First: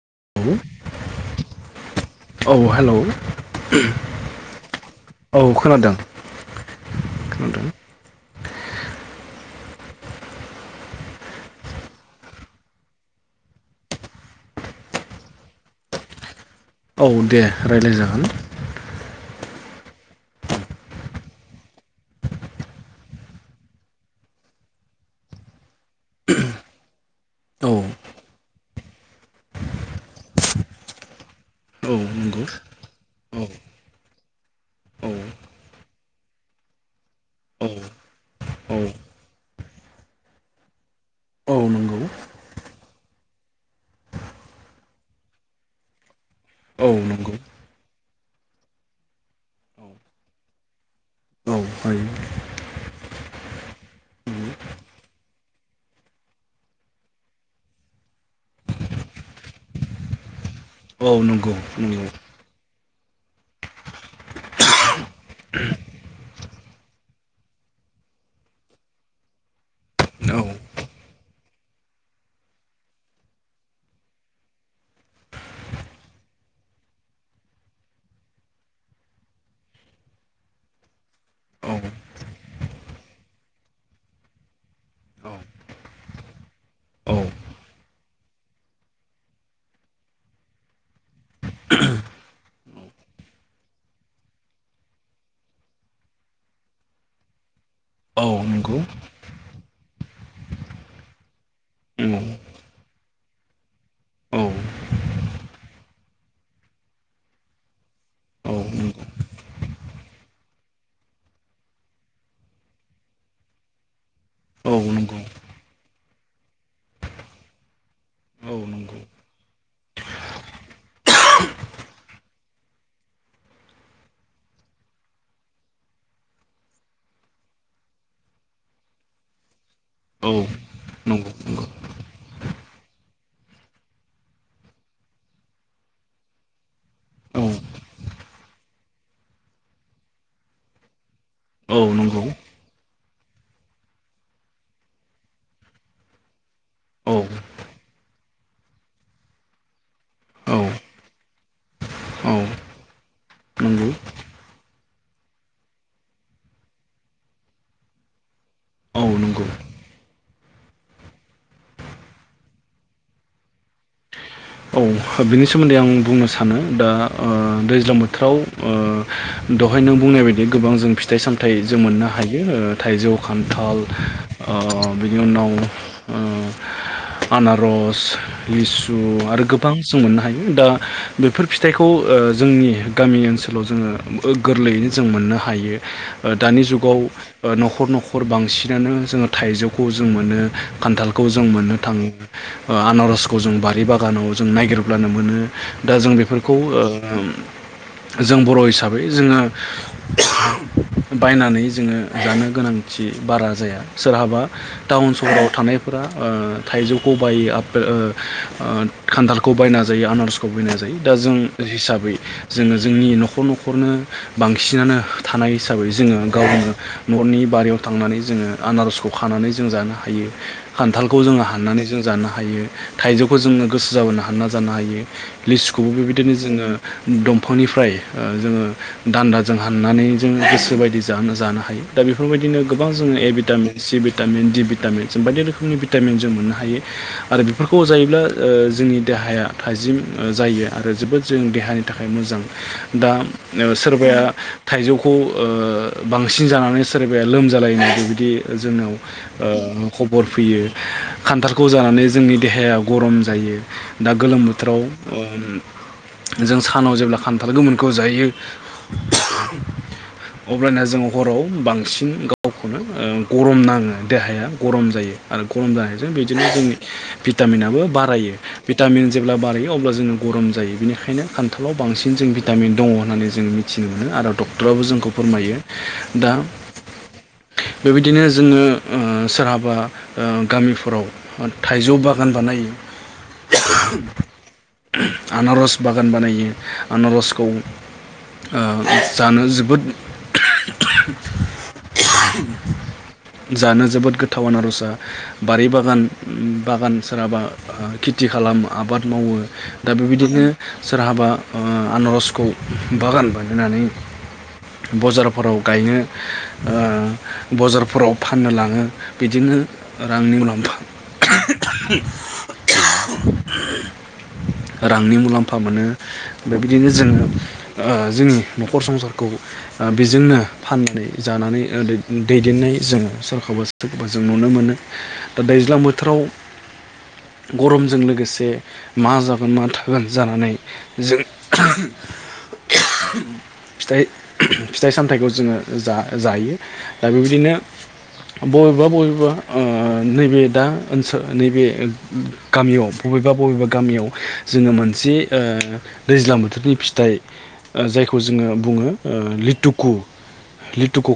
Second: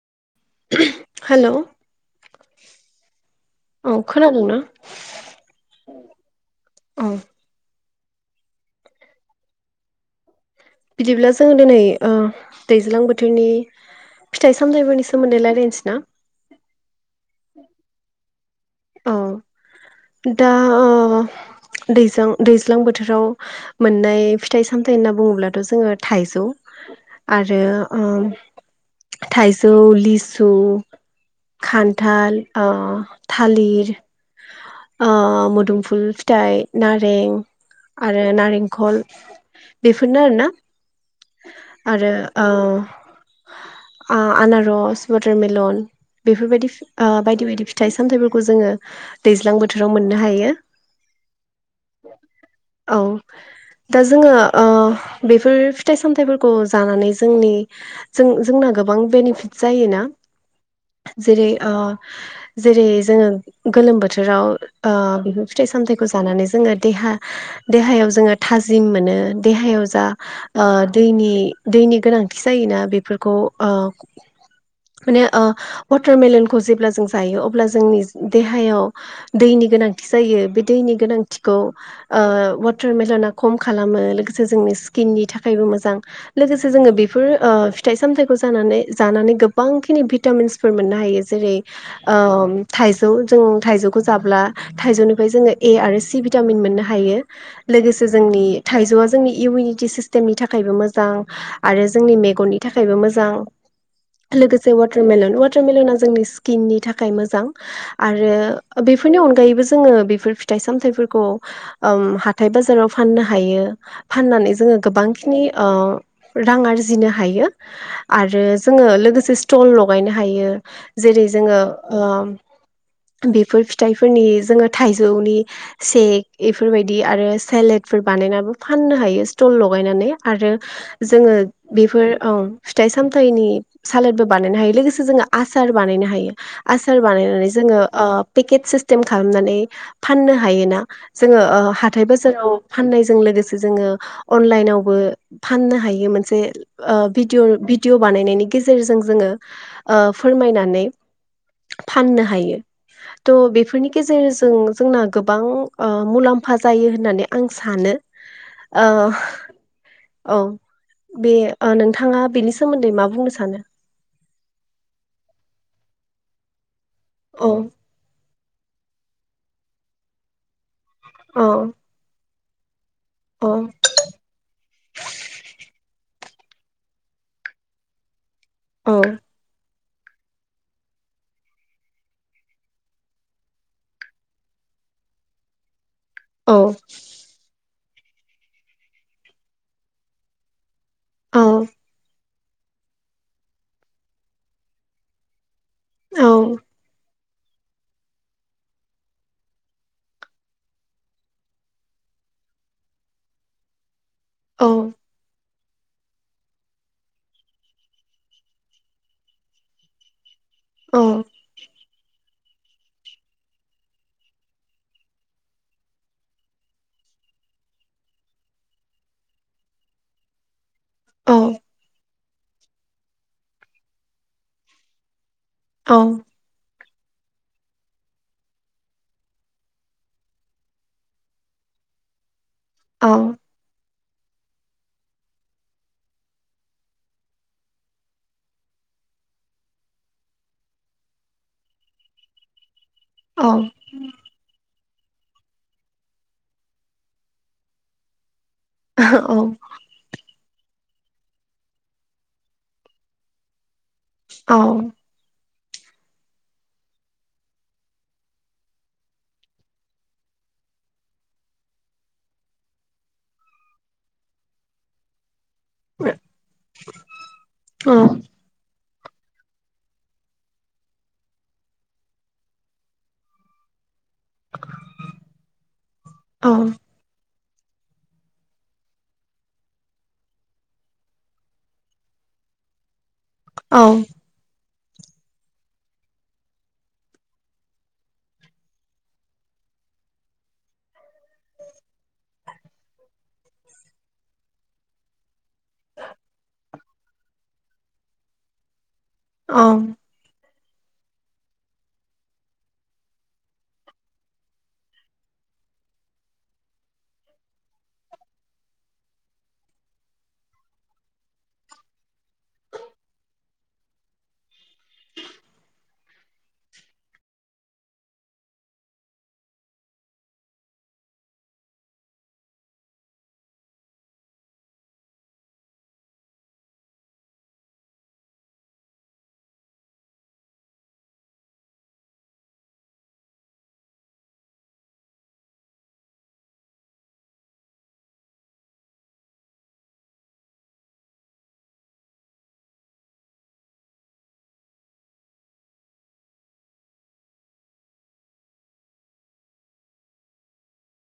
हेल' औ [unintelligible] औ हेलौ खोनादोंना औ खोनादों औ खोनादों। बिदिब्ला जों दिनै ओ दैज्लां बोथोरनि फिथाइ सामथायफोरनि सोमोन्दै लायरायनोसै ना औ दे रायलायजागोन अ दाअ दैज्लां दैज्लां बोथोराव मोननाय फिथाइ सामथाय होनना बुङोब्लाथ' जोङो थाइजौ आरो औ ओ थाइजौ, लिसु, औ खान्थाल, नंगौ ओ औ थालिर ओ औ मोदुमफुल फिथाइ नारें औ आरो औ नारेंखल बेफोरनो आरोना औ नंगौ आरो ओ आ आनारस वाटारमेलन बेफोरबायदि औ ओ नंगौ बायदि बायदि फिथाइ सामथाइफोरखौ जोङो दैज्लां बो थोराव मोननो हायो। औ हायो औ दा जोङो ओ बेफोर फिथाइ सामथाइफोरखौ जानानै जोंनि जोंना गोबां बेनिफिट जायोना औ जेरै नंगौ ओ नंगौ जेरै जोङो गोलोम बोथोराव ओ बेफोर फिथाइ सामथाइखौ जानानै जोङो देहा देहायाव जोङो थाजिम मोनो देहायाव जा औ ओ दैनि दैनि गोनांथि जायोना बेफोरखौ ओ माने ओ वाटारमेलनखौ जेब्ला जों जायो अब्ला जोंनि देहायाव दैनि गोनांथि जायो बे दैनि गोनांथिखौ औ ओ वाटारमेलना खम खालामो लोगोसे जोंनि स्किननि थाखायबो मोजां लोगोसे जोङो औ बेफोर ओ फिथाइ सामथाइखौ जानानै जानानै गोबांखिनि भिटामिन्सफोर मोननो हायो जेरै ओम थाइजौ जों थायजौ खौ जाब्ला थाइजौनिफ्राय जोङो ए आरो सि भिटामिन मोननो हायो लोगोसे औ जोंनि नंगौ थाइजौआ जोंनि इउनि टि सिस्टेमनि थाखायबो मोजां आरो जोंनि औ मेगननि थाखायबो मोजां औ लोगोसे वाटारमेलन वाटारमेलना जोंनि स्किननि थाखाय मोजां आरो औ नंगौ बेफोरनि अनगायैबो जोङो बेफोर फिथाइ सामथाइफोरखौ हाथाय बाजाराव फाननो हायो फाननानै औ जोङो नंगौ गोबांखिनि ओ रां आरजिनो हायो आरो औ जोङो नंगौ लोगोसे स्टल लगायनो हायो जेरै जोङो ओ बे फोर फिथाइफोरनि जोङो थाइजौनि सेक एफोरबायदि आरो सेलेदफोर बानायनाबो फाननो हायो स्टल' लगायनानै औ आरो नंगौ जोङो नंगौ बेफोर औ फिथाइ सामथाइनि सालादबो बानायनो हायो लोगोसे जोङो आसार बानायनो हायो आसार औ बानायनानै जोङो ओ पेकेेत सिस्टेम खालामनानै फाननो हायोना जोङो ओ औ हाथाय नंगौ बाजाराव फाननायजों लोगोसे जोङो अनलाइनावबो फाननो हायो मोनसे ओ औ भिदिअ भिडिअ बानायनायनि गेजेरजों जोङो ओ औ फोरमायनानै फाननो औ हायो। थ' नंगौ बेफोरनि गेजेरजों जोंना गोबां ओ मुलाम्फा जायो होननानै आं सानो। आ औ नंगौ औ बे ओ नोंथाङा बेनि सोमोन्दै मा बुंनो सानो? औ बिनि सोमोन्दै आं बुंनो सानो दा ओ औ दैज्लां बोथोराव ओ दहाय नों बुंनाय बायदि गोबां जों फिथाइ औ सामथाइ जों मोननो हा यो ओ थाइजौ, औ खान्थाल आ बिनि उनाव आ आनारस औ लिसु बां जों मोननो हायो दा बेफोर फिथाइखौ ओ जोंनि गामि ओनसोलाव जोङो गोरलैयैनो जों मोननो हायो। औ दानि जुगाव न'खर न'खर नखर बांसिनानो जोङो थाइजौखौ जों मोनो। खान्थालखौ जों मोननो थाङो। आनारसखौ जों बारि बा बागानाव जों नागिरब्लानो मोनो। दा जों औ बेफोरखौ ओ उम जों बर' हिसाबै जोङो बायनानै जोङो जानो गोनांथि बारा जाया। सोरहाबा टाउन सहराव थानायफोरा थाइजौखौ बायो। [inaudible] खान्थालखौ बायना जायो आनारस [unintelligible] जायो औ दा जों हिसाबै जोङो जोंनि न'खर न'खरनो बांसिनानो थानाय हिसाबै जोङो गावनो न'नि बारियाव थांनानै जोङो आनारसखौ खानानै जों जानो हायो। खान्थालखौ औ जोङो हाननानै जों जानो हा हायो थाइजौफखै जोङो गोसो जाबानो हानना जानो हायो। लिस्टखौबो बेबायदिनो जोङो दंफांनिफ्राय ओ जोङो दान्दाजों हाननानै जोङो गोसो बायदि जानो जानो हायो दा बेफोरबायदिनो गोबां औ जोंङ ए vitamin C vitamin D vitamin जों बायदि रोखोमनि भिटामिन जों मोननो हायो आरो बेफोरखौ जायोब्ला ओ जोंनि देहाया थाजिम जायो आरो जोबोद जों देहानि थाखाय मोजां। दा ओ सोरबाया थाइजौखौ ओ बांसिन जानानै सोरबाया लोमजालायनाय बिबदि जोंनाव औ ओ खबर फैयो। खान्थालखौ जानानै जोंनि देहाया गरम जायो। दा गोलोम बोथोराव ओम जों सानाव जेब्ला खान्थाल गोमोनखौ जायो अब्लाना जों हराव बांसिन गावखौनो गरम नाङो देहाया गरम जायो। आरो गरम जानायजों बिदिनो जोंनि भिटामिनाबो बारा भिटामिन जेब्ला बारायो अब्ला जोङो गरम जायो बेनिखायनो खान्थालाव बांसिन जों भिटामिन दङ होननानै जोङो मिथिनो मोनो। आरो डक्टराबो जोंखौ फोरमायो दा औ बेबायदिनो जोङो सोरहाबा गामिफोराव थाइजौ बागान बानायो। औ आनारस बागान बानायो आनारसखौ ओ जानो जोबोद जानो जोबोद गोथाव आनारसआ बारि बागान बागान सोरहाबा खेथि खालाम आबाद मावो औ औ दा बेबायदिनो सोरहाबा ओ आनारसखौ बागान बानायनानै बजारफोराव गायनो ओ बजारफोराव फाननो लाङो बिदिनो रांनि मुलाम्फा। रांनि मुलाम्फा मोनो बे बिदिनो जोङो ओ जोंनि नखर संसारखौ बेजोंनो फाननानै जानानै दैदेननाय जोङो सोरखौबा सोरखौबा जों नुनो मोनो दा दैज्लां बोथोराव गरमजों लोगोसे मा जागोन मा थागोन जानानै जों फिथाइ फिथाइ सामथाइखौ जोङो जा-जायो दा बेबायदिनो बबेबा बबेबा ओ नैबे दा ओनसो नैबे गामियाव बबेबा बबेबा गामियाव जोङो मोनसे ओ दैज्लां बोथोरनि फिथाइ जायखौ जोङो बुङो ओ लिटुकु लिुुटुकु